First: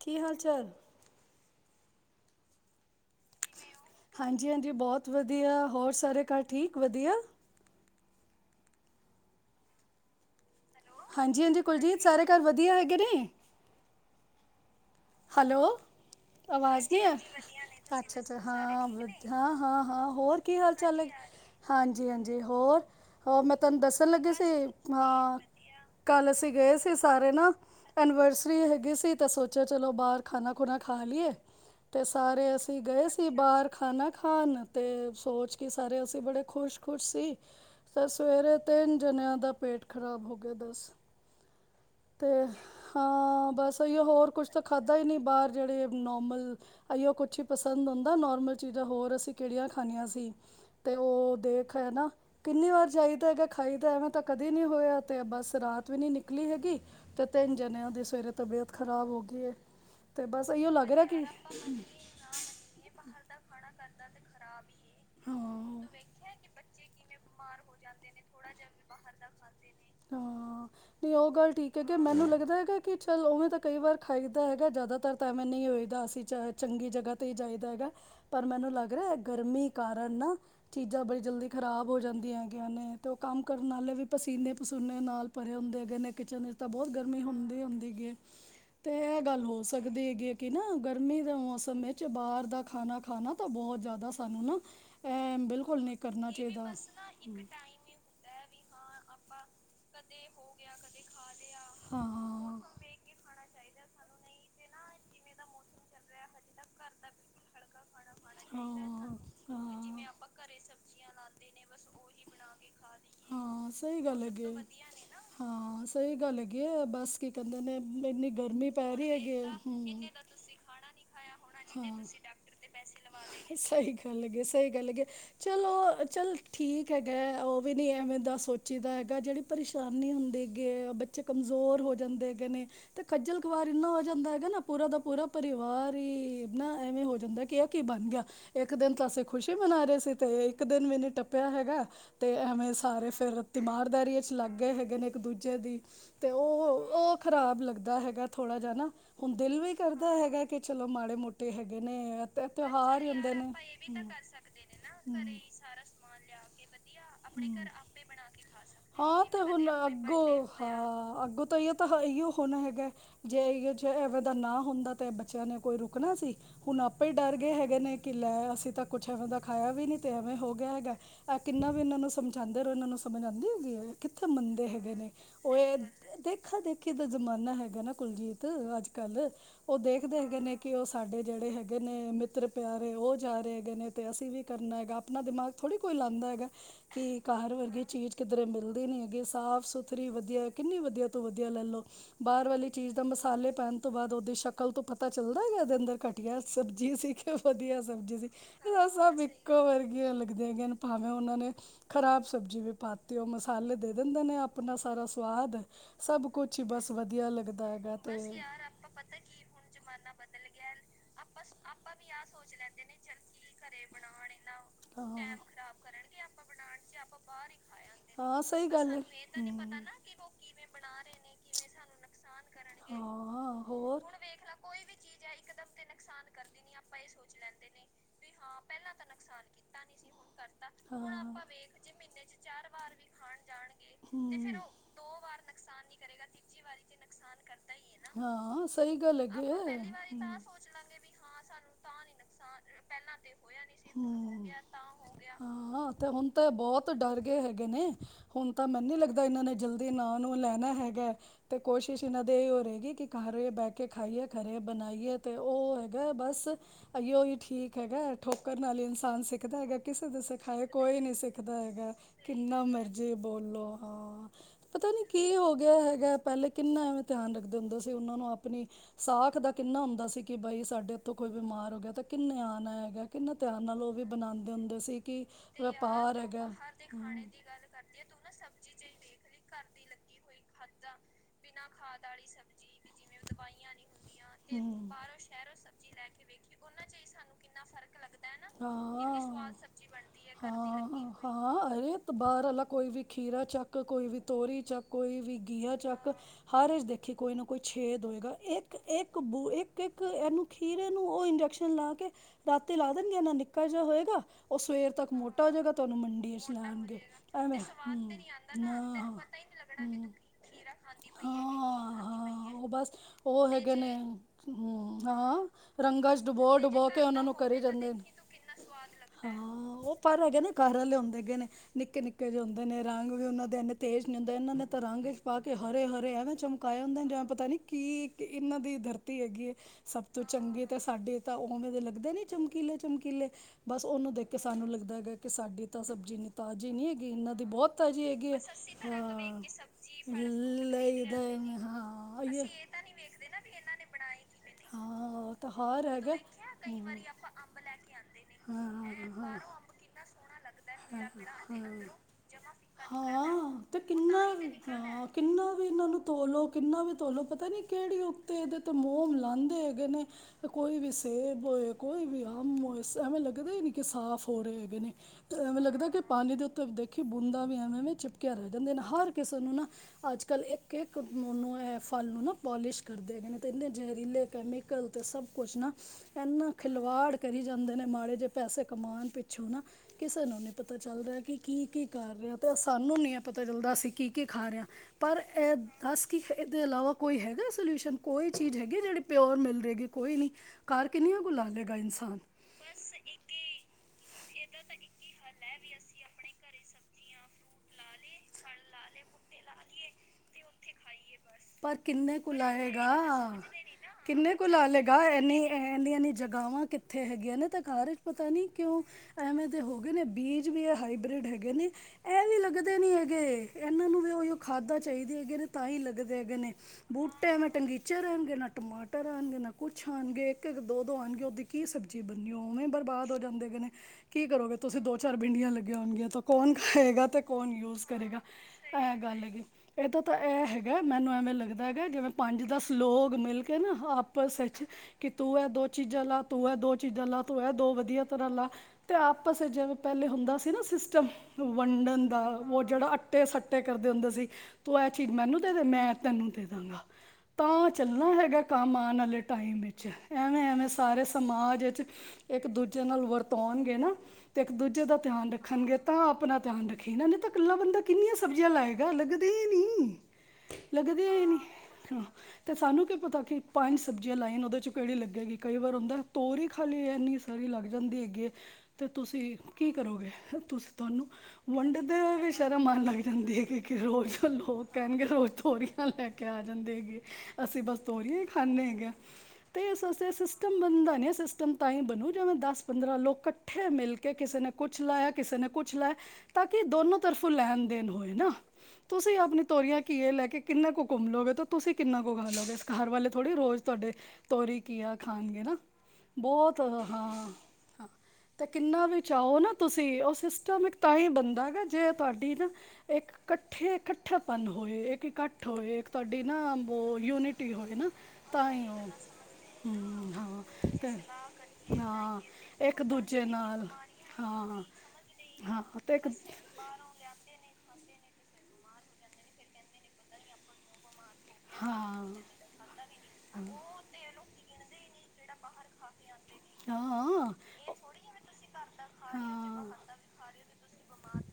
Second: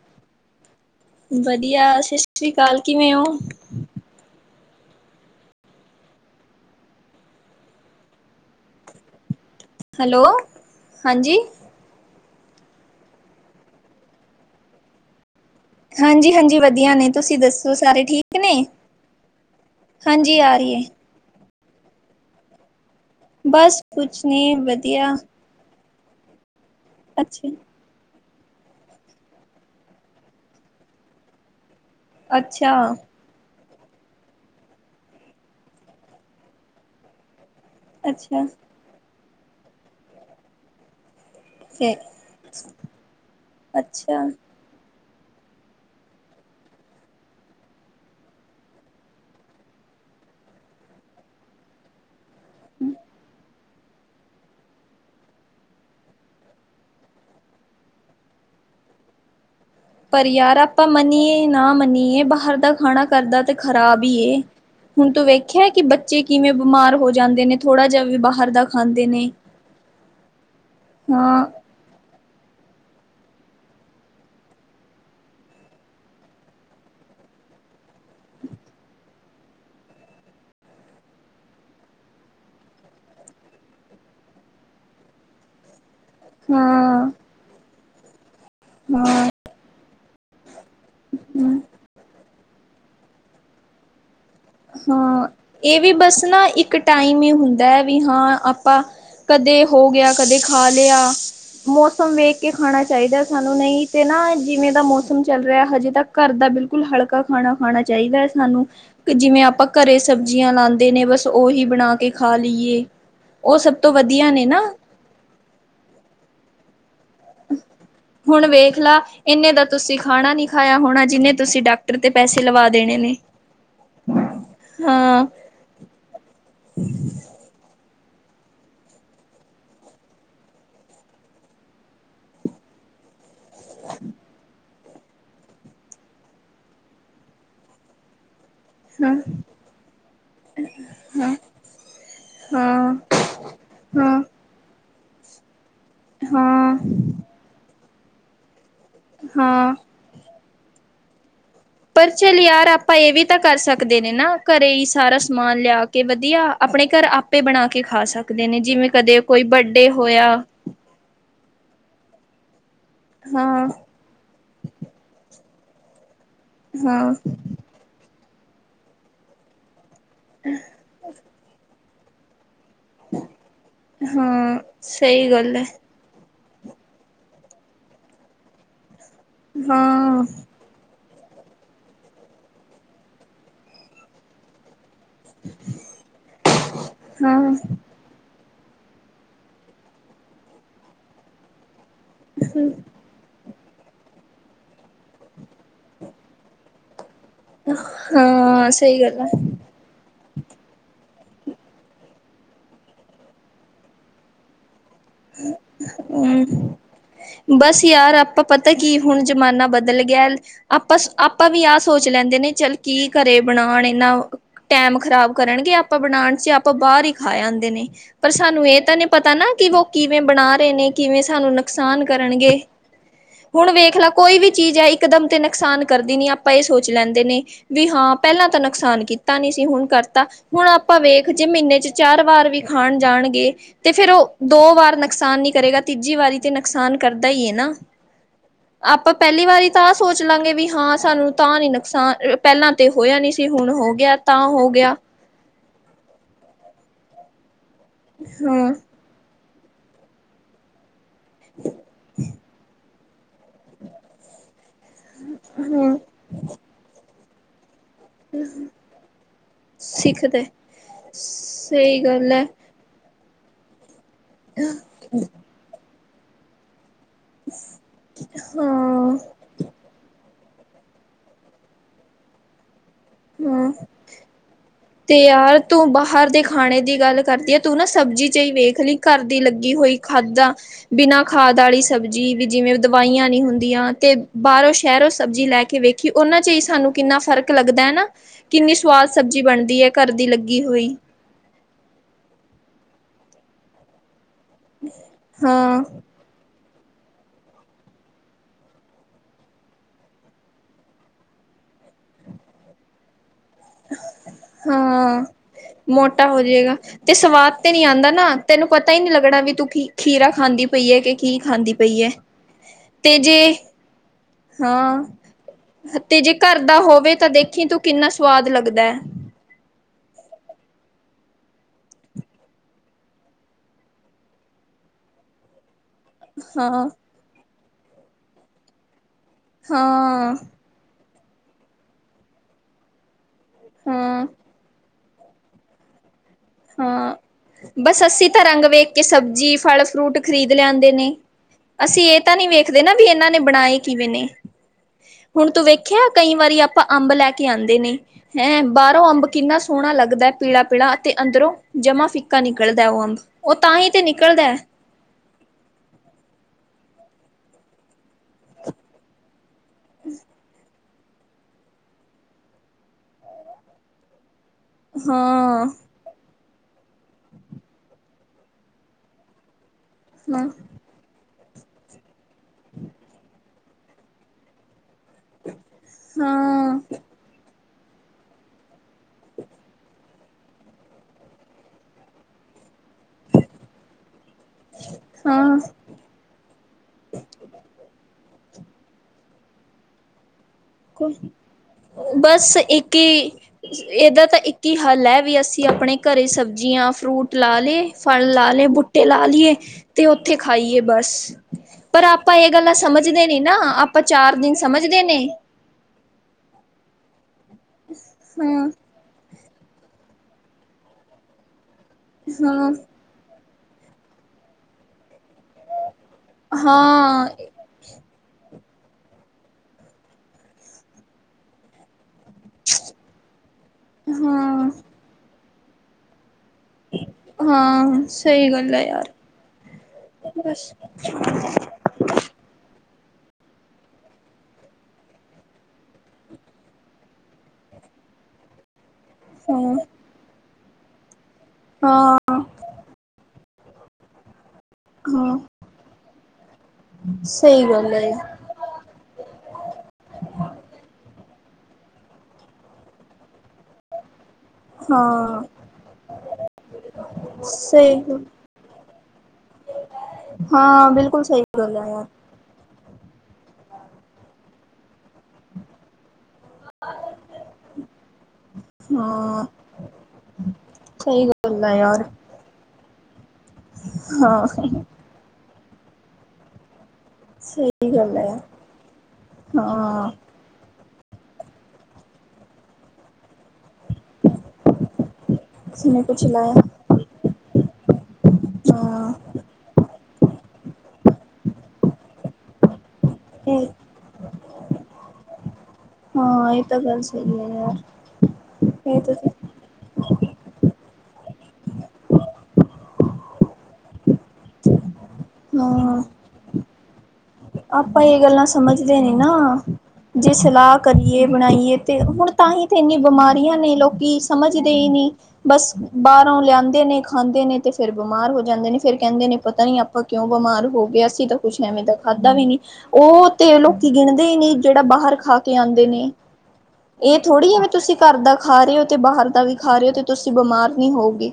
ਕੀ ਹਾਲ ਚਾਲ ਵਧੀਆ ਸਤਿ ਸ੍ਰੀ ਅਕਾਲ ਕਿਵੇਂ ਹੋ ਜੀ ਬਹੁਤ ਵਧੀਆ ਹੋਰ ਸਾਰੇ ਘਰ ਠੀਕ ਵਧੀਆ ਹੈਲੋ ਹਾਂਜੀ ਹਾਂਜੀ ਕੁਲਜੀਤ ਸਾਰੇ ਘਰ ਵਧੀਆ ਹੈਗੇ ਨੇ ਹੈਲੋ ਹਾਂਜੀ-ਹਾਂਜੀ ਆਵਾਜ਼ ਵਧੀਆ ਨਹੀਂ ਨੇ ਆ ਤੁਸੀਂ ਦੱਸੋ ਸਾਰੇ ਅੱਛਾ ਅੱਛਾ ਠੀਕ ਨੇ? ਹਾਂ ਹਾਂ ਹਾਂ ਹਾਂ ਹਾਂਜੀ ਹੋਰ ਆ ਕੀ ਰਹੀ ਹਾਲ ਹੈ। ਚਾਲ ਲ ਹਾਂਜੀ ਹਾਂਜੀ ਹੋਰ ਹੋਰ ਮੈਂ ਬਸ ਤੁਹਾਨੂੰ ਦੱਸਣ ਕੁਛ ਲੱਗੀ ਸੀ ਨੀ ਵਧੀਆ। ਹਾਂ ਕੱਲ ਅਸੀਂ ਗਏ ਸੀ ਸਾਰੇ ਅੱਛਾ, ਨਾ ਐਨੀਵਰਸਰੀ ਹੈਗੀ ਸੀ ਤੇ ਸੋਚਾ ਚਲੋ ਬਾਹਰ ਖਾਣਾ ਖੁਣਾ ਖਾ ਲਈਏ ਤੇ ਸਾਰੇ ਅੱਛਾ, ਅਸੀਂ ਗਏ ਸੀ ਬਾਹਰ ਖਾਣਾ ਖਾਣ ਤੇ ਸੋਚ ਕੇ ਸਾਰੇ ਅਸੀਂ ਬੜੇ ਖੁਸ਼ ਖੁਸ਼ ਸੀ ਤੇ ਅੱਛਾ। ਸਵੇਰੇ ਤਿੰਨ ਜਣਿਆਂ ਦਾ ਪੇਟ ਖ਼ਰਾਬ ਹੋ ਗਿਆ ਦੱਸ ਤੇ ਹਾਂ ਬਸ ਉਹਿਓ ਅੱਛਾ। ਹੋਰ ਕੁਛ ਖਾਦਾ ਹੀ ਨਹੀਂ ਬਾਹਰ ਜਿਹੜੇ ਨੋਰਮਲ ਅਹਿਓ ਕੁਛ ਹੀ ਪਸੰਦ ਹੁੰਦਾ ਨੋਰਮਲ ਚੀਜ਼ਾਂ ਹੋਰ ਅਸੀਂ ਕਿਹੜੀਆਂ ਖਾਣੀਆਂ ਸੀ ਤੇ ਉਹ ਦੇਖ ਹੈਨਾ ਕਿੰਨੀ ਵਾਰ ਜਾਈਦਾ ਹੈਗਾ ਖਾਈ ਦਾ ਐਵੇਂ ਤਾਂ ਕਦੇ ਨੀ ਹੋਇਆ ਤੇ ਬਸ ਰਾਤ ਵੀ ਨੀ ਨਿਕਲੀ ਹੈਗੀ ਤੇ ਤਿੰਨ ਜਣਿਆਂ ਦੀ ਸਵੇਰੇ ਤ ਤਬੀਅਤ ਖਰਾਬ ਹੋਗਈ ਪਰ ਯਾਰ ਆਪਾਂ ਮੰਨੀਏ ਨਾ ਮੰਨੀਏ ਬਾਹਰ ਦਾ ਖਾਣਾ ਕਰਦਾ ਤੇ ਖ਼ਰਾਬ ਹੀ ਏ ਹੁਣ ਤੂੰ ਵੇਖਿਆ ਹਾਂ ਕਿ ਬੱਚੇ ਕਿਵੇਂ ਬਿਮਾਰ ਹੋ ਜਾਂਦੇ ਨੇ ਥੋੜ੍ਹਾ ਜਿਹਾ ਵੀ ਬਾਹਰ ਦਾ ਖਾਂਦੇ ਨੇ ਹਾਂ ਨਹੀਂ ਉਹ ਹਾਂ ਗੱਲ ਠੀਕ ਹੈਗੀ ਮੈਨੂੰ ਲੱਗਦਾ ਹੈਗਾ ਕਿ ਚੱਲ ਉਵੇਂ ਤਾਂ ਕਈ ਵਾਰ ਖਾਈਦਾ ਹੈਗਾ ਜ਼ਿਆਦਾਤਰ ਤਾਂ ਐਵੇਂ ਨਹੀਂ ਹੋਇਦਾ ਅਸੀਂ ਚ ਚੰਗੀ ਜਗ੍ਹਾ ਤੇ ਖਾਈਦਾ ਹੈਗਾ ਪਰ ਮੈਨੂੰ ਲੱਗ ਰਿਹਾ ਏ ਗਰਮੀ ਕਾਰਨ ਨਾ ਚੀਜ਼ਾਂ ਬੜੀ ਜਲਦੀ ਖ਼ਰਾਬ ਹੋ ਜਾਂਦੀਆਂ ਹੈ ਜਿਆਨ ਨੇ [unintelligible] ਅਤੇ ਉਹ ਕੰਮ ਕਰਨ ਵਾਲੇ ਵੀ ਪਸੀਨੇ ਪਸੀੂਨੇ ਨਾਲ ਭਰੇ ਹੁੰਦੇ ਹੈਗੇਏ ਨੇ ਕਿਚਨ ਵਿੱਚ ਤਾਂ ਬਹੁਤ ਹਾਂ, ਗਰਮੀ ਹੁੰਦੀ ਹੁੰਦੀ ਤੇ ਇਹ ਹਾਂ। ਗੱਲ ਹੋ ਸਕਦੀ ਹੈਗੀ ਏ ਕਿ ਨਾ ਗਰਮੀ ਦੇ ਮੌਸਮ ਵਿੱਚ ਬਾਹਰ ਦਾ ਖਾਣਾ ਖਾਣਾ ਤਾਂ ਬਹੁਤ ਜ਼ਿਆਦਾ ਸਾਨੂੰ ਨਾ ਹਾਂ ਐ ਇਹ ਬਿਲਕੁਲ ਵੀ ਨੀ ਬਸ ਕਰਨਾ ਨਾ ਚਾਹੀਦਾ ਇੱਕ ਟਾਈਮ ਹੀ ਹੁੰਦਾ ਹੈ ਵੀ ਹਾਂ ਆਪਾਂ ਕਦੇ ਹੋ ਗਿਆ ਕਦੇ ਖਾ ਲਿਆ ਮੌਸਮ ਵੇਖ ਕੇ ਖਾਣਾ ਚਾਹੀਦਾ ਸਾਨੂੰ ਨਹੀਂ ਤੇ ਨਾ ਜਿਵੇਂ ਦਾ ਮੌਸਮ ਚੱਲ ਰਿਹਾ ਹਜੇ ਤੱਕ ਘਰ ਦਾ ਬਿਲਕੁਲ ਹਲਕਾ ਖਾਣਾ ਖਾਣਾ ਚਾਹੀਦਾ ਹੈ ਸਾਨੂੰ ਜਿਵੇਂ ਆਪਾਂ ਸਾਨੂੰ ਘਰੇ ਸਬਜ਼ੀਆਂ ਲਾਉਂਦੇ ਨੇ ਬਸ ਉਹੀ ਬਣਾ ਕੇ ਖਾ ਲਈਏ ਉਹ ਹਾਂ ਸਭ ਤੋਂ ਸਹੀ ਗੱਲ ਵਧੀਆ ਨੇ ਹੈਗੀ ਨਾ ਹੈ ਹਾਂ ਸਹੀ ਗੱਲ ਹੈਗੀ ਬਸ ਕੀ ਕਹਿੰਦੇ ਨੇ ਇੰਨੀ ਹੁਣ ਗਰਮੀ ਵੇਖ ਲ ਪੈ ਰਹੀ ਹੈਗੀ ਹੈ ਇਨੇ ਦਾ ਹਮ ਤੁਸੀਂ ਖਾਣਾ ਨੀ ਖਾਇਆ ਹੋਣਾ ਜਿੰਨੇ ਤੁਸੀਂ ਹਾਂ ਡਾਕਟਰ ਤੇ ਪੈਸੇ ਲਵਾ ਦੇਣੇ ਨੇ ਸਹੀ ਗੱਲ ਹੈਗੀ ਏ ਸਹੀ ਗੱਲ ਹੈਗੀ ਏ ਹਾਂ ਚਲੋ ਚੱਲ ਠੀਕ ਹੈਗਾ ਉਹ ਵੀ ਨੀ ਐਵੇਂ ਦਾ ਸੋਚੀਦਾ ਹੈਗਾ ਜਿਹੜੀ ਪਰੇਸ਼ਾਨੀ ਹੁੰਦੀ ਹੈ ਅਗੇ ਬੱਚੇ ਕਮਜ਼ੋਰ ਹੋ ਜਾਂਦੇ ਹੈਗੇ ਨੇ ਤੇ ਖੱਜਲ ਇੱਕ ਵਾਰ ਇੰਨਾ ਹੋ ਜਾਂਦਾ ਹੈਗਾ ਨਾ ਪੂਰਾ ਦਾ ਪੂਰਾ ਪਰਿਵਾਰ ਹੀ ਨਾ ਐਵੇਂ ਹੋ ਜਾਂਦਾ ਕਿ ਆ ਕੀ ਬਣ ਗਿਆ ਇੱਕ ਦਿਨ ਤਾਂ ਹਾਂ ਅਸੀਂ ਖੁਸ਼ੀ ਮਨਾ ਰਹੇ ਸੀ ਤੇ ਇੱਕ ਦਿਨ ਵੀ ਨੀ ਹਾਂ ਟੱਪਿਆ ਹੈਗਾ ਤੇ ਐਵੇਂ ਹਾਂ ਸਾਰੇ ਫਿਰ ਤਿਮਾਰਦਾਰੀ ਹਾਂ ਚ ਲੱਗ ਗਏ ਹੈਗੇ ਨੇ ਇੱਕ ਦੂਜੇ ਦੀ ਤੇ ਹਾਂ ਉਹ ਉਹ ਖ਼ਰਾਬ ਲੱਗਦਾ ਹੈਗਾ ਥੋੜਾ ਜਿਹਾ ਨਾ ਹੁਣ ਦਿਲ ਹਾਂ ਵੀ ਕਰਦਾ ਹੈਗਾ ਕਿ ਚਲੋ ਮਾੜੇ ਮੋਟੇ ਹੈਗੇ ਪਰ ਨੇ ਚੱਲ ਤੇ ਯਾਰ ਆਪਾਂ ਤਿਉਹਾਰ ਹੀ ਇਹ ਵੀ ਹੁੰਦੇ ਤਾਂ ਨੇ ਕਰ ਸਕਦੇ ਨੇ ਨਾ ਘਰੇ ਹੀ ਸਾਰਾ ਸਮਾਨ ਲਿਆ ਕੇ ਵਧੀਆ ਆਪਣੇ ਘਰ ਆਪੇ ਬਣਾ ਕੇ ਖਾ ਸਕਦੇ ਨੇ ਜਿਵੇਂ ਕਦੇ ਹਾਂ ਤੇ ਕੋਈ ਹੁਣ ਬਰਡੇ ਹੋਇਆ ਅੱਗੋਂ ਹਾਂ ਅੱਗੋਂ ਤਾਂ ਇਹ ਤਾਂ ਇਹੀਓ ਹੋਣਾ ਹੈਗਾ ਜੇ ਹਾਂ ਆਇਯੋ ਐਵੇਂ ਦਾ ਨਾ ਹੁੰਦਾ ਤੇ ਬੱਚਿਆਂ ਨੇ ਕੋਈ ਰੁਕਣਾ ਸੀ ਹੁਣ ਆਪੇ ਹਾਂ ਡਰ ਗਏ ਹੈਗੇ ਨੇ ਕਿ ਲੈ ਅਸੀਂ ਤਾਂ ਕੁੱਛ ਐਵੇਂ ਦਾ ਖਾਇਆ ਵੀ ਨੀ ਤੇ ਐਵੇਂ ਹੋ ਗਿਆ ਹੈਗਾ ਆਹ ਕਿੰਨਾ ਵੀ ਇਹਨਾਂ ਨੂੰ ਸਮਝਾਂਦਾ ਧਰ ਉਹਨਾਂ ਨੂੰ ਸਮਝ ਆਉਂਦੀ ਹੈਗੀ ਹੈ ਕਿੱਥੇ ਹਾਂ ਮੰਨਦੇ ਹੈਗੇ ਨੇ ਸਹੀ ਗੱਲ ਉਹ ਹੈ ਇਹ ਦੇ ਦੇਖਾ ਦੇਖੀ ਦਾ ਜ਼ਮਾਨਾ ਹੈਗਾ ਨਾ ਕੁਲਜੀਤ ਅੱਜ ਕੱਲ ਉਹ ਦੇਖਦੇ ਹਾਂ ਹੈਗੇ ਨੇ ਕਿ ਉਸ ਸਾਡੇ ਜਿਹੜੇ ਹੈਗੇ ਨੇ ਮਿੱਤਰ ਪਿਆਰੇ ਉਹ ਜਾ ਰਹੇ ਹੈਗੇ ਨੇ ਅਤੇ ਅਸੀਂ ਵੀ ਕਰਨਾ ਹੈਗਾ ਆਪਣਾ ਦਿਮਾਗ ਥੋੜ੍ਹੀ ਕੋਈ ਲਾਉਂਦਾ ਹੈਗਾ ਕਿ ਘਾਰ ਹਾਂ ਵਰਗੀ ਚੀਜ਼ ਉਧਰੇ ਮਿਲਦੀ ਨੀ ਹੈਗੇ ਸਾਫ਼ ਸੁਥਰੀ ਵਧੀਆ ਕਿੰਨੀ ਵਧੀਆ ਤੋਂ ਵਧੀਆ ਲੈ ਲੋ ਬਾਹਰ ਵਾਲੀ ਚੀਜ਼ ਦਾ ਮਸਾਲੇ ਪੈਣ ਤੋਂ ਬਾਅਦ ਉਹਦੀ ਸ਼ਕਲ ਤੋਂ ਪਤਾ ਚੱਲਦਾ ਦੇ ਅੰਦਰ ਘਟੀਆ ਸਬਜ਼ੀ ਸੀ ਕਿ ਵਧੀਆ ਸਬਜ਼ੀ ਸੀ ਹਾਂ ਇਹ ਤਾਂ ਸਹੀ ਸਭ ਗੱਲ ਹੈ ਇੱਕੋ ਵਰਗੀਆਂ ਲੱਗ ਭਾਵੇਂ ਉਹਨਾਂ ਨੇ ਖ਼ਰਾਬ ਸਬਜ਼ੀ ਵੀ ਪਾਤੀ ਉਹ ਮਸਾਲੇ ਦੇ ਦਿੰਦੇ ਨੇ ਆਪਣਾ ਸਾਰਾ ਸਵਾਦ ਸਭ ਹਮ ਕੁਛ ਹੀ ਬਸ ਵਧੀਆ ਲੱਗਦਾ ਬਸ ਹੈਗਾ ਯਾਰ ਤੇ ਆਪਾਂ ਪਤਾ ਕੀ ਹੁਣ ਜ਼ਮਾਨਾ ਬਦਲ ਗਿਆ ਆਪਾਂ ਆਪਾਂ ਵੀ ਆਹ ਸੋਚ ਲੈਂਦੇ ਨੇ ਚੱਲ ਕੀ ਘਰੇ ਬਣਾਉਣ ਇਹਨਾ ਟੈਮ ਹਾਂ। ਖਰਾਬ ਕਰਨਗੇ ਆਪਾਂ ਬਣਾਉਣ ਚ ਆਪਾਂ ਬਾਹਰ ਹੀ ਖਾ ਆਂਦੇ ਨੇ ਪਰ ਹਾਂ ਸਾਨੂੰ ਸਹੀ ਇਹ ਗੱਲ ਤਾਂ ਏ। ਨੀ ਪਤਾ ਨਾ ਕਿ ਕਿਵੇਂ ਬਣਾ ਰਹੇ ਨੇ ਕਿਵੇਂ ਸਾਨੂੰ ਨੁਕਸਾਨ ਕਰਨਗੇ ਹਾਂ ਹੁਣ ਵੇਖ ਹੋਰ। ਲ ਕੋਈ ਵੀ ਚੀਜ਼ ਹੈ ਇੱਕਦਮ ਤੇ ਨੁਕਸਾਨ ਕਰਦੀ ਨੀ ਆਪਾਂ ਇਹ ਸੋਚ ਲੈਂਦੇ ਨੇ ਵੀ ਹਾਂ ਪਹਿਲਾਂ ਤਾਂ ਨੁਕਸਾਨ ਕੀਤਾ ਨੀ ਸੀ ਹੁਣ ਕਰਤਾ ਹੁਣ ਆਪਾਂ ਵੇਖ ਜੇ ਮਹੀਨੇ ਚ ਚਾਰ ਵਾਰ ਵੀ ਖਾਣ ਜਾਣਗੇ ਤੇ ਫੇਰ ਉਹ ਦੋ ਵਾਰ ਨੁਕਸਾਨ ਨੀ ਕਰੇਗਾ ਤੀਜੀ ਵਾਰੀ ਤੇ ਨੁਕਸਾਨ ਕਰਦਾ ਹੀ ਏ ਨਾ ਹਾਂ ਸਹੀ ਆਪਾਂ ਗੱਲ ਪਹਿਲੀ ਹੈਗੀ ਵਾਰੀ ਏ ਤਾਂ ਆ ਸੋਚ ਸੋਚ ਲਾਂਗੇ ਵੀ ਹਾਂ ਸਾਨੂੰ ਤਾਂ ਨੀ ਨੁਕਸਾਨ ਪਹਿਲਾਂ ਤੇ ਹੋਇਆ ਨੀ ਸੀ ਹੁਣ ਹੋ ਗਿਆ ਤਾਂ ਹੋ ਗਿਆ ਹਾਂ ਤੇ ਹੁਣ ਤਾਂ ਬਹੁਤ ਡਰ ਗਏ ਹੈਗੇ ਨੇ ਹੁਣ ਤਾਂ ਹਾਂ ਮੈਨੂੰ ਨੀ ਲੱਗਦਾ ਇਹਨਾਂ ਨੇ ਜਲਦੀ ਨਾਂ ਨੂੰ ਲੈਣਾ ਹੈਗਾ ਤੇ ਕੋਸ਼ਿਸ਼ ਇਹਨਾਂ ਦੇ ਇਹੀਓ ਰਹੇਗੀ ਕਿ ਘਰ ਬਹਿਕੇ ਖਾਈਏ ਘਰੇ ਬਣਾਈਏ ਤੇ ਉਹ ਹੂੰ ਹੈਗਾ ਬਸ ਆਈਓ ਹੀ ਠੀਕ ਹੈਗਾ ਠੋਕਰ ਨਾਲ ਹੀ ਇਨਸਾਨ ਸਿੱਖਦਾ ਹੈਗਾ ਕਿਸੇ ਦੇ ਸਿੱਖਦੇ ਸਿਖਾਏ ਕੋਈ ਨੀ ਸਿੱਖਦਾ ਹੈਗਾ ਸਹੀ ਗੱਲ ਹੈ ਕਿੰਨਾ ਮਰਜ਼ੀ ਬੋਲੋ ਹਾਂ ਪਤਾ ਨੀ ਕੀ ਹੋ ਗਿਆ ਹੈਗਾ ਪਹਿਲੇ ਕਿੰਨਾ ਧਿਆਨ ਰੱਖਦੇ ਹੁੰਦੇ ਸੀ ਉਹਨਾਂ ਨੂੰ ਆਪਣੀ ਹਾਂ ਸਾਖ ਦਾ ਹੂੰਦਾ ਸੀ ਕਿ ਬਾਈ ਸਾਡੇ ਉੱਥੋਂ ਕੋਈ ਬਿਮਾਰ ਹੋ ਗਿਆ ਤਾਂ ਕਿੰਨੇ ਆਣਾ ਹੈਗਾ ਕਿੰਨਾ ਧਿਆਨ ਹਾਂ ਨਾਲ ਉਹ ਵੀ ਬਣਾਉਂਦੇ ਹੁੰਦੇ ਸੀ ਤੇ ਕਿ ਯਾਰ ਤੂੰ ਵਪਾਰ ਹੈਗਾ ਘਰ ਦੇ ਖਾਨੇ ਦੀ ਗੱਲ ਕਰ ਜੀ ਚਹੀ ਵੇਖ ਲਈ ਘਰ ਦੀ ਲੱਗੀ ਹੋਈ ਖਾਦਾਂ ਬਿਨਾਂ ਖਾਦ ਵਾਲੀ ਸਬਜ਼ੀ ਵੀ ਜਿਵੇਂ ਦਵਾਈਆਂ ਨੀ ਹੁੰਦੀਆਂ ਤੇ ਬਾਹਰੋਂ ਸ਼ਹਿਰੋਂ ਸਬਜ਼ੀ ਲੈ ਕੇ ਵੇਖ ਦੇਖੀ ਉਹਨਾਂ ਚ ਹੀ ਸਾਨੂੰ ਕਿੰਨਾ ਫ਼ਰਕ ਲੱਗਦਾ ਹੈ ਨਾ ਹਾਂ ਕਿੰਨੀ ਸੁਆਦ ਸਬਜ਼ੀ ਬਣਦੀ ਹੈ ਘਰ ਦੀ ਲੱਗੀ ਹੋਈ ਹਾਂ ਹਾਂ ਇਹ ਤਾਂ ਬਾਹਰ ਵਾਲਾ ਕੋਈ ਵੀ ਖੀਰਾ ਚੱਕ ਕੋਈ ਵੀ ਤੋਰੀ ਚੱਕ ਕੋਈ ਵੀ ਘੀਆ ਹਾਂ ਚੱਕ ਹਰ ਵਿਚ ਦੇਖੀ ਕੋਈ ਨਾ ਕੋਈ ਛੇਦ ਹੋਏਗਾ ਇੱਕ ਇੱਕ ਬ ਇੱਕ ਇੱਕ ਇਹਨੂੰ ਖੀਰੇ ਨੂੰ ਉਹ ਇੰਜੇਕ ਸ਼ਨ ਲਾ ਕੇ ਰਾਤੀਂ ਲਾ ਦੇਣਗੇ ਨ ਪਤਲਾ ਜਿਹਾ ਹੋਏਗਾ ਉਹ ਸਵੇਰ ਤੱਕ ਹਾਂ ਮੋਟਾ ਹੋ ਜਾਏਗਾ ਤੇ ਓਹਨੂੰ ਮੋਟਾ ਮੰਡੀ ਹੋ ਚ ਲੈ ਜਾਏਗਾ ਆਣਗੇ ਤੇ ਸਵਾਦ ਐਵੇਂ ਤੇ ਨੀ ਹਮ ਆਂਦਾ ਨਾ ਤੈਨੂੰ ਪਤਾ ਹੀ ਨੀ ਨਾ ਲੱਗਣਾ ਵੀ ਤੂੰ ਕੀ ਹਮ ਖੀਰਾ ਖਾਂਦੀ ਪਈ ਹੈ ਕਿ ਕੀ ਖਾਂਦੀ ਹਾਂ ਪਈ ਹੈ ਹਾਂ ਉਹ ਬਸ ਤੇ ਉਹ ਜੇ ਹੈਗੇ ਨੇ ਹਮ ਹਾਂ ਰੰਗਾਂ ਤੇ ਚ ਜੇ ਡੁਬੋ ਘਰ ਦਾ ਡੁਬੋ ਕੇ ਹੋਵੇ ਉਹਨਾਂ ਤਾਂ ਨੂੰ ਕਰੀ ਦੇਖੀ ਤੂੰ ਜਾਂਦੇ ਨੇ ਕਿੰਨਾ ਸਵਾਦ ਲੱਗਦਾ ਹੈ ਹਾਂ ਉਹ ਪਰ ਹੈਗੇ ਨੇ ਘਰ ਵਾਲੇ ਹੁੰਦੇ ਹੈਗੇ ਨੇ ਨਿੱਕੇ ਨਿੱਕੇ ਜਹੇ ਹੁੰਦੇ ਨੇ ਰੰਗ ਵੀ ਉਹਨਾਂ ਦੇ ਇਨੇ ਤੇਜ਼ ਨਹੀਂ ਹੁੰਦਾ ਇਹਨਾਂ ਨੇ ਤਾਂ ਰੰਗ ਹੀ ਪਾ ਕੇ ਹਰੇ ਹਰੇ ਐਵੇਂ ਚਮਕਾਏ ਹਾਂ ਹੁੰਦਾ ਜਿਵੇਂ ਪਤਾ ਨੀ ਕੀ ਇਹਨਾਂ ਦੀ ਧਰਤੀ ਹੈਗੀਏ ਸਭ ਤੋਂ ਹਾਂ ਚੰਗੇ ਤਾਂ ਸਾਡੇ ਤਾਂ ਉਹਵੇਂ ਦੇ ਲੱਗਦੇ ਨੇ ਚਮਕੀਲੇ ਚਮਕੀਲੇ ਬਸ ਉਹਨੂੰ ਹਾਂ ਦੇਖ ਕੇ ਸਾਨੂੰ ਲੱਗਦਾ ਹੈਗਾ ਕਿ ਸਾਡੀ ਤਾਂ ਸਬਜ਼ੀ ਨੀ ਤਾਜ਼ੀ ਨੀ ਹੈਗੀ ਹਾਂ ਇਹਨਾਂ ਦੀ ਬਹੁਤ ਬਸ ਤਾਜ਼ੀ ਅਸੀਂ ਹੈਗੀ ਆ ਤਾਂ ਰੰਗ ਵੇਖ ਕੇ ਹਾਂ ਸਬਜ਼ੀ ਫਲ ਫਰੂਟ ਖ਼ਰੀਦ ਲਿਆਂਦੇ ਨੇ ਲਈਦਾ ਅਸੀਂ ਇਹ ਹਾਂ ਤਾਂ ਨਹੀਂ ਵੇਖਦੇ ਨਾ ਵੀ ਇਹਨਾਂ ਨੇ ਬਣਾਏ ਕਿਵੇਂ ਨੇ ਹਾਂ ਹੁਣ ਤਾਂ ਤੂੰ ਹਾਰ ਵੇਖਿਆ ਹੈਗਾ ਕਈ ਵਾਰੀ ਆਪਾਂ ਅੰਬ ਲੈ ਕੇ ਆਉਂਦੇ ਨੇ ਹੈਂ ਬਾਹਰੋਂ ਅੰਬ ਕਿੰਨਾ ਸੋਹਣਾ ਲੱਗਦੈ ਪੀਲਾ ਪੀਲਾ ਅਤੇ ਅੰਦਰੋਂ ਜਮਾ ਫਿੱਕਾ ਨਿਕਲਦਾ ਉਹ ਅੰਬ ਉਹ ਹਾਂ ਤਾਂ ਹੀ ਤੇ ਕਿੰਨਾ ਨਿਕਲਦਾ ਵੀ, ਹੈ ਹਾਂ ਕਿੰਨਾ ਵੀ ਇਹਨਾਂ ਨੂੰ ਧੋਲੋ ਕਿੰਨਾ ਵੀ ਧੋਲੋ ਪਤਾ ਨੀ ਕਿਹੜੀ ਉੱਤੇ ਇਹਦੇ ਤੇ ਮੋਮ ਲਾਂਦੇ ਨੇ ਕੋਈ ਵੀ ਸੇਬ ਹੋਏ ਕੋਈ ਵੀ ਅੰਬ ਹੋਏ ਐਵੇਂ ਲੱਗਦਾ ਹੀ ਨੀ ਕਿ ਸਾਫ਼ ਹੋ ਰਹੇ ਹੈਗੇ ਨੇ ਐਵੇਂ ਹਾਂ ਲੱਗਦਾ ਕਿ ਪਾਣੀ ਦੇ ਉੱਤੇ ਦੇਖਿ ਬੂੰਦਾ ਵੀ ਐਵੇਂ ਚਿਪਕਿਆ ਰਹਿ ਜਾਂਦੇ ਨੇ ਹਰ ਕਿਸੇ ਨੂੰ ਨਾ ਅੱਜ ਕੱਲ ਹਾਂ ਇੱਕ ਇੱਕ ਫਲ ਨੂੰ ਨਾ ਪੋਲਿਸ਼ ਕਰਦੇ ਨੇ ਅਤੇ ਇੰਨੇ ਜ਼ਹਿਰੀਲੇ ਕੈਮੀਕਲ ਤੇ ਸਭ ਕੁਛ ਨਾ ਇਨਾ ਹਾਂ ਖਿਲਵਾੜ ਕਰੀ ਜਾਂਦੇ ਨੇ ਮਾੜੇ ਜੇ ਪੈਸੇ ਕਮਾਉਣ ਪਿੱਛੋਂ ਨਾ ਕਿਸੇ ਨੂੰ ਨੀ ਪਤਾ ਚੱਲਰਿਹਾ ਕਿ ਕੀ ਕੀ ਕਰ ਰਿਹਾ ਤੇ ਅਸੀਂ ਸਾਨੂੰ ਨੀ ਏਹ ਪਤਾ ਚੱਲਦਾ ਸੀ ਕੇ ਖਾ ਰੇ ਹਾਂ ਪਰ ਇਹ ਹਾਂ ਦੱਸ ਕੀ ਇਹਦੇ ਇਲਾਵਾ ਕੋਈ ਹੈਗਾ ਸੋਲਿਊਸ਼ਨ ਕੋਈ ਚੀਜ਼ ਹੈਗੀ ਜਿਹੜੀ ਪਿਓਰ ਮਿਲ ਰਹੀ ਹੇਗੀ ਕੋਈ ਨੀ ਬਸ ਇੱਕ ਹੀ ਇਹਦਾ ਤਾਂ ਇੱਕ ਹੀ ਹੱਲ ਹੈ ਵੀ ਅਸੀਂ ਅਸੀ ਆਪਣੇ ਘਰੇ ਸਬਜ਼ੀਆਂ ਫਰੂਟ ਲਾ ਲਈਏ ਫਲ ਲਾ ਲਈਏ ਬੂਟੇ ਲਾ ਲਈਏ ਤੇ ਉੱਥੇ ਖਾਈਏ ਏ ਬਸ ਪਰ ਕਿੰਨੇ ਕੁ ਆਪਾਂ ਇਹ ਗੱਲਾਂ ਲਾਏਗਾ ਸਮਝਦੇ ਨੀ ਨਾ ਆਪਾਂ ਚਾਰ ਦਿਨ ਸਮਝਦੇ ਨੇ ਏਹਨੀਆ ਏਹਨੀਆ ਨੇ ਜਗ੍ਹਾਵਾਂ ਕਿੱਥੇ ਹੈਗੀਆਂ ਨੇ ਤਾਂ ਘਰ ਵਿੱਚ ਪਤਾ ਨੀ ਹਾਂ ਕਿਉਂ ਐਵੇਂ ਹੋ ਗਏ ਨੇ ਬੀਜ ਵੀ ਇਹ ਹਾਈਬ੍ਰਿਡ ਹੈਗੇ ਨੇ ਇਹ ਵੀ ਹਾਂ ਲੱਗਦੇ ਨੀ ਹੈਗੇ ਇਹਨਾਂ ਨੂੰ ਵੀ ਉਹੀ ਖਾਦਾਂ ਚਾਹੀਦੀ ਹੈਗੀਆਂ ਨੇ ਤਾਂ ਹੀ ਲੱਗਦਾ ਦੇਗੇ ਨੇ ਬੂਟੇ ਹਾਂ ਏਮੈਂ ਟੰਗੀਚੇ ਰਹਿਣਗੇ ਨਾ ਟਮਾਟਰ ਆਉਣਗੇ ਨਾ ਕੁੱਛ ਆਉਣਗੇ ਇੱਕ ਇੱਕ ਦੋ ਦੋ ਆਉਣਗੇ ਉਹਦੀ ਕੀ ਸਬਜ਼ੀ ਬੰਨੀ ਉਵੇਂ ਬਰਬਾਦ ਹੋ ਜਾਂਦੇ ਹੈਗੇ ਨੇ ਕੀ ਕਰੋਗੇ ਹਾਂ ਤੁਸੀਂ ਦੋ ਚਾਰ ਭਿੰਡੀਆਂ ਲੱਗੀਆਂ ਹੋਣਗੀਆਂ ਤਾਂ ਕੌਣ ਖਾਏਗਾ ਅਤੇ ਕੌਣ ਯੂਜ਼ ਹਾਂ ਕਰੇਗਾ ਸਹੀ ਗੱਲ ਹੈ ਇਹ ਯਾਰ ਗੱਲ ਹੈਗੀ ਇਹਦਾ ਤਾਂ ਇਹ ਹੈਗਾ ਬਸ ਮੈਨੂੰ ਐਵੇਂ ਲੱਗਦਾ ਹੈਗਾ ਜਿਵੇਂ ਪੰਜ ਦਸ ਲੋਕ ਮਿਲ ਕੇ ਨਾ ਆਪਸ ਵਿੱਚ ਕਿ ਤੂੰ ਹੈ ਦੋ ਚੀਜ਼ਾਂ ਲਾ ਤੂੰ ਹੈ ਦੋ ਚੀਜ਼ਾਂ ਲਾ ਤੂੰ ਐ ਦੋ ਵਧੀਆ ਤਰ੍ਹਾਂ ਲਾ ਅਤੇ ਆਪਸ ਹਾਂ ਜਵੇੋਂ ਪਹਿਲੇ ਹੁੰਦਾ ਸੀ ਨਾ ਸਿਸਟਮ ਵੰਡਣ ਦਾ ਹਾਂ ਉਹ ਜਿਹੜਾ ਅੱਟੇ ਸਟ ਟੇ ਕਰਦੇ ਹੁੰਦੇ ਸੀ ਤੂੰ ਇਹ ਚੀਜ਼ ਹਾਂ ਮੈਨੂੰ ਦੇ ਦੇ ਮੈਂ ਏ ਤੈਨੂੰ ਦੇ ਦਾਂਗਾ। ਸਹੀ ਤਾਂ ਗੱਲ ਹੈ ਚੱਲਣਾ ਹੈਗਾ ਕੰਮ ਆਉਣ ਵਾਲੇ ਟਾਈਮ ਵਿੱਚ ਐਵੇਂ ਐਵੇਂ ਸਾਰੇ ਸਭ ਸਮਾਜ ਵਿੱਚ ਇੱਕ ਦੂਜੇ ਨਾਲ ਵਰਤਾਉਣਗੇ ਨਾ। ਤੇ ਇੱਕ ਦੂਜੇ ਦਾ ਧਿਆਨ ਹਾਂ ਰੱਖਣਗੇ ਤਾਂ ਆਪਣਾ ਧਿਆਨ ਰੱਖੀਏ ਨਾ ਨਹੀਂ ਤਾਂ ਇਕੱਲਾ ਬੰਦਾ ਕਿੰਨੀਆਂ ਸਹੀ ਸਬਜ਼ੀਆਂ ਲਾਏਗਾ। ਨ ਲੱਗਦੀ। ਹਾਂ ਲੱਗਦੀਆਂ ਬਿਲਕੁਲ ਏ ਨੀ ਸਹੀ ਗੱਲ ਹੈ ਯਾਰ ਤੇ ਸਾਨੂੰ ਕਿ ਪਤਾ ਕਿ ਪੰਜ ਸਬਜ਼ੀਆਂ ਲਾਈਆ ਨ ਉਹਦੇ ਚ ਕੇੜੀ ਲੱਗੇਗੀ ਕਈ ਵਾਰੀ ਹੁੰਦਾ। ਤੋਰੀ ਹੀ ਖਾਲੀ ਇੰਨੀ ਸਾਰੀ ਲੱਗ ਜਾਂਦੀ ਹੈਗੀ ਹੈ ਅਤੇ ਤੁਸੀਂ ਹਾਂ ਕੀ ਕਰੋਗੇ ਤੁਸੀਂ ਤੁਹਾਨੂੰ ਸਹੀ ਗੱਲ ਹੈ ਵੰਡਦੇ ਯਾਰ ਹੋਏ ਵੀ ਸ਼ਰਮ ਆਉਣ ਲੱਗ ਜਾਂਦੀ ਹੈ ਕਿਉਕ ਰੋਜ਼ ਹਾਂ ਲੋਕ ਕਹਿਣਗੇ ਰੋਜ਼ ਚੋਰੀਆਂ ਲੈ ਕੇ ਆ ਜਾਂਦੇ ਹੈਗੇ। ਅਸੀਂ ਬਸ ਸਹੀ ਗੱਲ ਤੋਰੀਆ ਹੀ ਹੈ ਖਾਂਦੇ ਹੈਗੇ ਆ ਤੇ ਇਸ ਵਾਸਤੇ ਹਾਂ ਸਿਸਟਮ ਬਣਦਾ। ਸਿਸਟਮ ਤਾਂ ਹੀ ਬਣੂ ਜਿਵੇਂ ਦਸ ਪੰਦਰਾਂ ਲੋਕ ਕੱਠੇ ਇਕੱਠੇ ਮਿਲ ਕੇ ਕਿਸੇ ਨੇ ਕੁਛ ਲਾਇਆ ਕਿਸੇ ਨੇ ਕੁਛ ਕਿਸੇ ਲਾਇਆ ਨੇ ਤਾਂ ਲਾਇਆ ਕਿ ਦੋਨੋ ਤਰਫੋਂ ਲੈਣ ਦੇਣ ਹੋਏ ਨਾ। ਹਾਂ ਤੁਸੀਂ ਆਪਣੀ ਤੋਰੀਆਂ ਘਿਏ ਲੈ ਕੇ ਕਿੰਨਾ ਕੁ ਘੁੰਮਲੋਗੇ ਤੇ ਤੁਸੀਂ ਕਿੰਨਾ ਕੁ ਖਾ ਲੋਗੇ ਇਸ ਘਰ ਵਾਲੇ ਥੋੜ੍ਹੀ ਰੋਜ਼ ਇਹ ਤੁਹਾਡੇ ਤੋਰੀ ਘਿਆ ਖਾਣਗੇ ਨਾ। ਬਹੁਤ ਇਹ ਤਾਂ ਹਾਂ ਗੱਲ ਸਹੀ ਹੈ ਯਾਰ ਹਾਂ ਤੇ ਕਿੰਨਾ ਵੀ ਇਹ ਤਾਂ ਚਾਹੋ ਨਾ ਤੁਸੀਂ ਉਹ ਸਿਸਟਮ ਇੱਕ। ਤਾਂ ਹੀ ਬੰਦਾ ਗਾ ਜੇ ਤੁਹਾਡੀ ਨਾ ਇੱਕ ਇਕੱਠੇ ਇਕੱਠਾਪਨ ਹੋਏ। ਕਿ ਘੱਟ ਹੋਏ ਇੱਕ ਹਾਂ ਤੁਹਾਡੀ ਨਾਬੋ ਯੂਨਿਟ ਆਪਾਂ ਇਹ ਗੱਲਾਂ ਸਮਝਦੇ ਨੇ ਨਾ ਹਮ ਜੇ ਹਾਂ ਸਲਾਹ ਤੇ ਕਰੀਏ ਬਣਾਈਏ ਤੇ ਹਾਂ ਹੁਣ ਤਾਂ ਹੀ ਤੇ ਇੱਕ ਇੰਨੀ ਦੂਜੇ ਬਿਮਾਰੀਆਂ ਨਾਲ ਨੇ ਲੋਕੀ ਹਾਂ ਸਮਝਦੇ ਹੀ ਨਹੀਂੀ ਹਾਂ ਬਸ ਤੇ ਇੱਕ ਬਾਹਰੋਂ ਲਿਆਂਦੇ ਨੇ ਖਾਂਦੇ ਨੇ ਤੇ ਫਿਰ ਬਿਮਾਰ ਹੋ ਜਾਂਦੇ ਨੇ ਫਿਰ ਕਹਿੰਦੇ ਨੇ ਪਤਾ ਨਹੀਂ ਆਪਾਂ ਕਿਉਂ ਬਿਮਾਰ ਹੋ ਗਏ ਅਸੀਂ ਤਾਂ ਕੁਛ ਐਵੇਂ ਤੱਕ ਹਾਂ ਖਾਧਾ ਵੀ ਨੀ ਉਹ ਤੇ ਲੋਕੀ ਗਿਣਦੇ ਨੀ ਜਿਹੜਾ ਬਾਹਰ ਖਾ ਕੇ ਆਉਂਦੇ ਨੇ। ਇਹ ਥੋੜ੍ਹੀ ਹੈ ਵੀ ਤੁਸੀਂ ਘਰ ਦਾ ਖਾ ਰਹੇ ਹੋ ਤੇ ਬਾਹਰ ਦਾ ਵੀ ਖਾ ਰਹੇ ਹੋ ਤੇ ਤੁਸੀਂ ਬਿਮਾਰ ਨਹੀਂ ਹੋਗੇ।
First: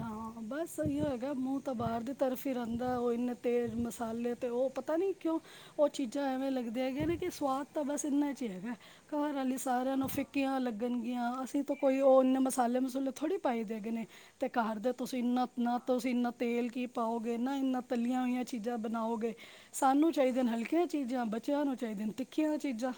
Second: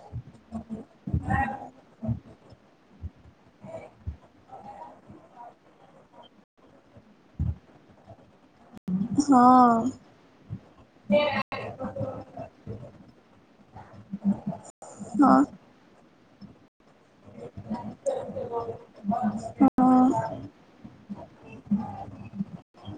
ਹਾਂ ਬਸ ਇਹੀ ਹੈਗਾ ਮੂੰਹ ਤਾਂ ਬਾਹਰ ਦੀ ਤਰਫ਼ ਹੀ ਰਹਿੰਦਾ। ਉਹ ਇਨੇ ਤੇਜ਼ ਮਸਾਲੇ ਤੇ ਉਹ ਪਤਾ ਨੀ ਕਿਉਂ ਉਹ ਚੀਜ਼ਾਂ ਐਵੇਂ ਲੱਗਦੀ ਹੈਗੀਆਂ ਨੇ ਕਿ ਸਵਾਦ ਤਾਂ। ਬਸ ਇੰਨਾ। ਹੈਗਾ ਘਰ ਵਾਲੀ ਹਾਂ, ਸਾਰਿਆਂ ਨੂੰ ਫਿੱਕੀਆਂ ਲੱਗਣਗੀਆਂ ਅਸੀਂ ਤਾਂ ਕੋਈ ਉਹ ਇਨੇ ਮਸਾਲੇ ਮਸੂਲੇ ਥੋੜੇ ਪਾਈ ਦੇ। ਹੈਗੇ ਨੇ ਤੇ ਘਰ ਦੇ ਤੁਸੀਂ ਹਾਂ, ਇੰਨਾ ਨਾ ਤੁਸੀਂ ਇੰਨਾ ਤੇਲ ਕੀ। ਪਾਓਗੇ ਨਾ ਇੰਨਾ ਤਲੀਆਂ ਹੋਈਆਂ ਚੀਜ਼ਾਂ ਬਣਾਓਗੇ ਹਾਂ, ਸਾਨੂੰ ਚਾਹੀਦੇਆਂ ਨੇ ਹਲਕੀਆਂ ਚੀਜ਼ਾਂ ਬੱਚਿਆਂ ਨੂੰ ਚਾਹੀਦੀਆਂ ਨੇ ਤਿੱਖੀਆਂ ਚੀਜ਼ਾਂ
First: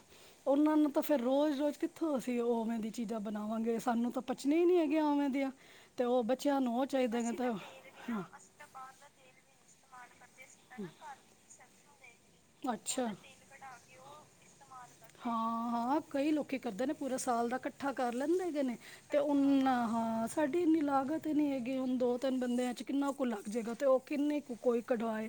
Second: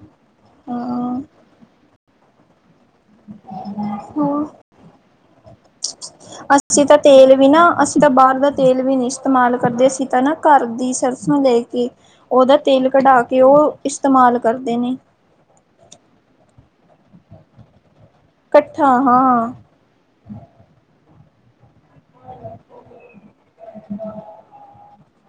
ਉਹਨਾਂ ਨੂੰ ਤਾਂ ਫੇਰ ਹਾਂ, ਰੋਜ਼ ਰੋਜ਼ ਕਿਥੋਂ ਅਸੀਂ ਉਵੇਂ ਦੀ ਚੀਜ਼ਾਂ ਬਣਾਵਾਂਗੇ ਸਾਨੂੰ ਤਾਂ ਹਾਂ। ਪਚਨੀ ਹੀ ਨਹੀਂ ਹੈਗੀਆਂ ਉਵੇਂ ਦੀਆਂ। ਤੇ ਉਹ ਬੱਚਿਆਂ ਨੂੰ ਅਸੀਂ ਉਹ ਤਾਂ ਚਾਹੀਦਾ ਹੈਗਾ ਤੇਲ ਵੀ ਤਾਂ ਹਾਂ ਨਾ ਅਸੀਂ ਤਾਂ ਬਾਹਰ ਦਾ ਤੇਲ ਵੀ ਨਹੀਂ ਇਸਤੇਮਾਲ ਕਰਦੇ ਅਸੀਂ ਤਾਂ ਨਾ ਘਰ ਦੀ ਸਰਸੋਂ ਲੈ ਕੇ ਉਹਦਾ ਤੇਲ ਅੱਛਾ ਕਢਾ ਕੇ ਉਹ ਇਸਤੇਮਾਲ ਕਰਦੇ ਨੇ। ਹਾਂ ਹਾਂ ਕਈ ਲੋਕੀ ਕਰਦੇ ਨੇ ਪੂਰੇ ਸਾਲ ਦਾ ਇਕੱਠਾ ਕਰ ਲੈਂਦੇ ਹੈਗੇ ਨੇ ਇਕੱਠਾ ਤੇ ਹਾਂ ਉਨਾ ਹਾਂ ਸਾਡੀ ਇੰਨੀ ਲਾਗਤ ਹੀ ਨਹੀਂ ਹੈਗੀ ਹੁਣ ਦੋ ਤਿੰਨ ਬੰਦਿਆਂ ਚ ਕਿੰਨਾ ਕੁ ਲੱਗ ਜਾਏਗਾ ਤੇ ਉਹ ਕਿੰਨੀ ਕੁ ਕੋਈ ਕਢਵਾਏ।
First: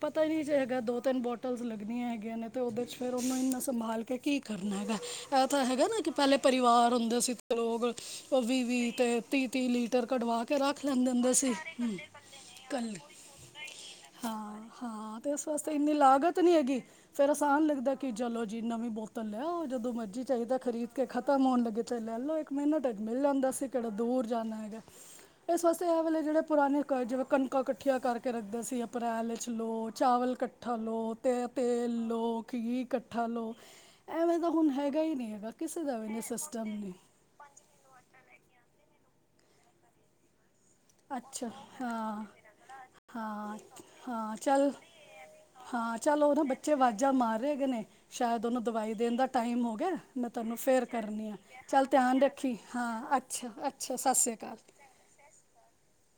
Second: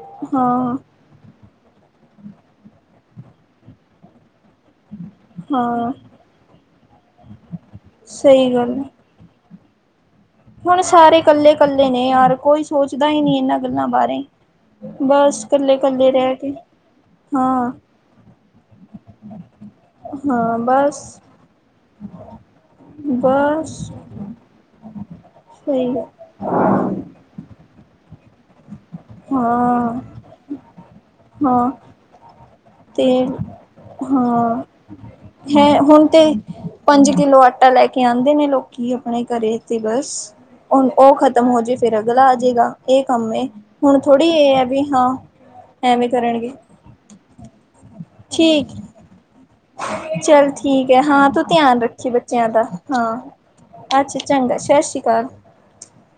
ਪਤਾ ਨੀ ਜੇ ਹਾਂ ਹੈਗਾ ਦੋ ਤਿੰਨ ਬੋਟਲਸ ਲੱਗਦੀਆਂ ਹੈਗੀਆਂ ਨੇ ਤੇ ਉਹਦੇ ਚ ਫਿਰ ਉਹਨੂੰ ਇੰਨਾ ਸੰਭਾਲ ਕੇ ਕੀ। ਕਰਨਾ ਹੈਗਾ ਇਹ ਤਾਂ ਹੈਗਾ ਹਾਂ ਨਾ ਕਿ ਪਹਿਲੇ ਪਰਿਵਾਰ ਹੁੰਦੇ ਸੀ ਲੋਕ ਉਹ ਸਹੀ ਵੀਹ ਗੱਲ ਹੈ ਵੀਹ ਤੇ ਤੀਹ। ਹੁਣ ਸਾਰੇ ਕੱਲੇ ਕੱਲੇ ਨੇ ਯਾਰ ਕੋਈ ਕੱਲ ਸੋਚਦਾ ਹੀ ਨਹੀਂ ਇਹਨਾਂ ਗੱਲਾਂ ਬਾਰੇ। ਹਾਂ ਹਾਂ ਤੇ ਬਸ ਇਸ ਵਾਸਤੇ ਕੱਲੇ ਇੰਨੀ ਕੱਲੇ ਰਹਿ ਲਾਗਤ ਨੀ ਕੇ ਹੈਗੀ ਫੇਰ ਆਸਾਨ ਹਾਂ ਲੱਗਦਾ ਹੈ ਕਿ ਚਲੋ ਜੀ ਨਵੀਂ ਬੋਤਲ। ਲਿਆਉ ਜਦੋਂ ਮਰਜ਼ੀ ਹਾਂ ਚਾਹੀਦਾ ਖਰੀਦ ਬਸ ਕੇ ਖ਼ਤਮ ਹੋਣ ਲ ਤੇ ਲੈ ਲਓ ਇੱਕ ਮਹੀਨੇ ਤੱਕ ਮਿਲ ਜਾਂਦਾ ਅਸੀ ਬਸ ਕਿਹੜਾ ਦੂਰ ਜਾਣਾ ਹੈਗਾ ਇਸ ਵਾਸਤੇ ਸਹੀ ਇਹ ਵੇਲੇ ਜਿਹੜੇ ਪੁਰਾਣੇ ਜਿਵੇਂ ਕਣਕਾ ਇਕਠੀਆ ਕਰਕੇ ਰੱਖਦੇ ਸੀ ਅਪ੍ਰੈਲ ਵਿਚ ਲਓ ਹਾਂ ਚਾਵਲ ਇਕੱਠਾ ਲਓ ਤੇ ਹਾਂ ਤੇਲ ਲਓ ਘੀ ਤੇ ਇਕੱਠਾ ਲਓ ਐਵੇਂ ਤਾਂ ਹਾਂ ਹੁਣ ਹੈਗਾ ਹੀ ਨਹੀਂ ਹੈਗਾ ਹੈ ਕਿਸੇ ਦਾ ਹੁਣ ਵੀ ਨਹੀਂ ਤੇ ਸਿਸਟਮ ਨਹੀਂ ਪੰਜ ਕਿਲੋ ਆਟਾ ਲੈ ਕੇ ਆਉਂਦੇ ਨੇ ਲੋਕੀ। ਆਪਣੇ ਘਰ ਤੇ ਬਸ ਹੁਣ ਉਹ ਅੱਛਾ ਖਤਮ ਹੋ ਜੇ ਫਿਰ ਹਾਂ ਅਗਲਾ ਆ ਜਾੇਗਾ ਇਹ ਕੰਮ ਹਾਂ ਹੁਣ ਥੋੜੀ ਹਾਂ ਇਹ ਹੈ ਚੱਲ ਵੀ ਹਾਂ ਹਾਂ ਐਵੇਂ ਚਲ ਉਹ ਨਾ ਕਰਨਗੇ ਬੱਚੇ ਅਵਾਜ਼ਾਂ ਮਾਰ ਰਹੇ ਗ ਨੇ ਸ਼ਾਇਦ ਉਹਨੂੰ ਠੀਕ ਦਵਾਈ ਦੇਣ ਦਾ ਟਾਈਮ ਹੋ ਗਿਆ ਮੈਂ ਚੱਲ ਤੁਹਨੂੰ ਫੇਰ ਠੀਕ ਹੈ ਹਾਂ ਕਰਨੀ ਆ ਤੂੰ ਚੱਲ ਧਿਆਨ ਬੱਚਿਆਂ ਰੱਖੀ ਦਾ ਹਾਂ ਹਾਂ ਅੱਛਾ ਸਤਿ ਅੱਛਾ ਸ਼੍ਰੀ ਚੰਗਾ ਅਕਾਲ ਸਤਿ ਸ੍ਰੀ ਅਕਾਲ [inaudible]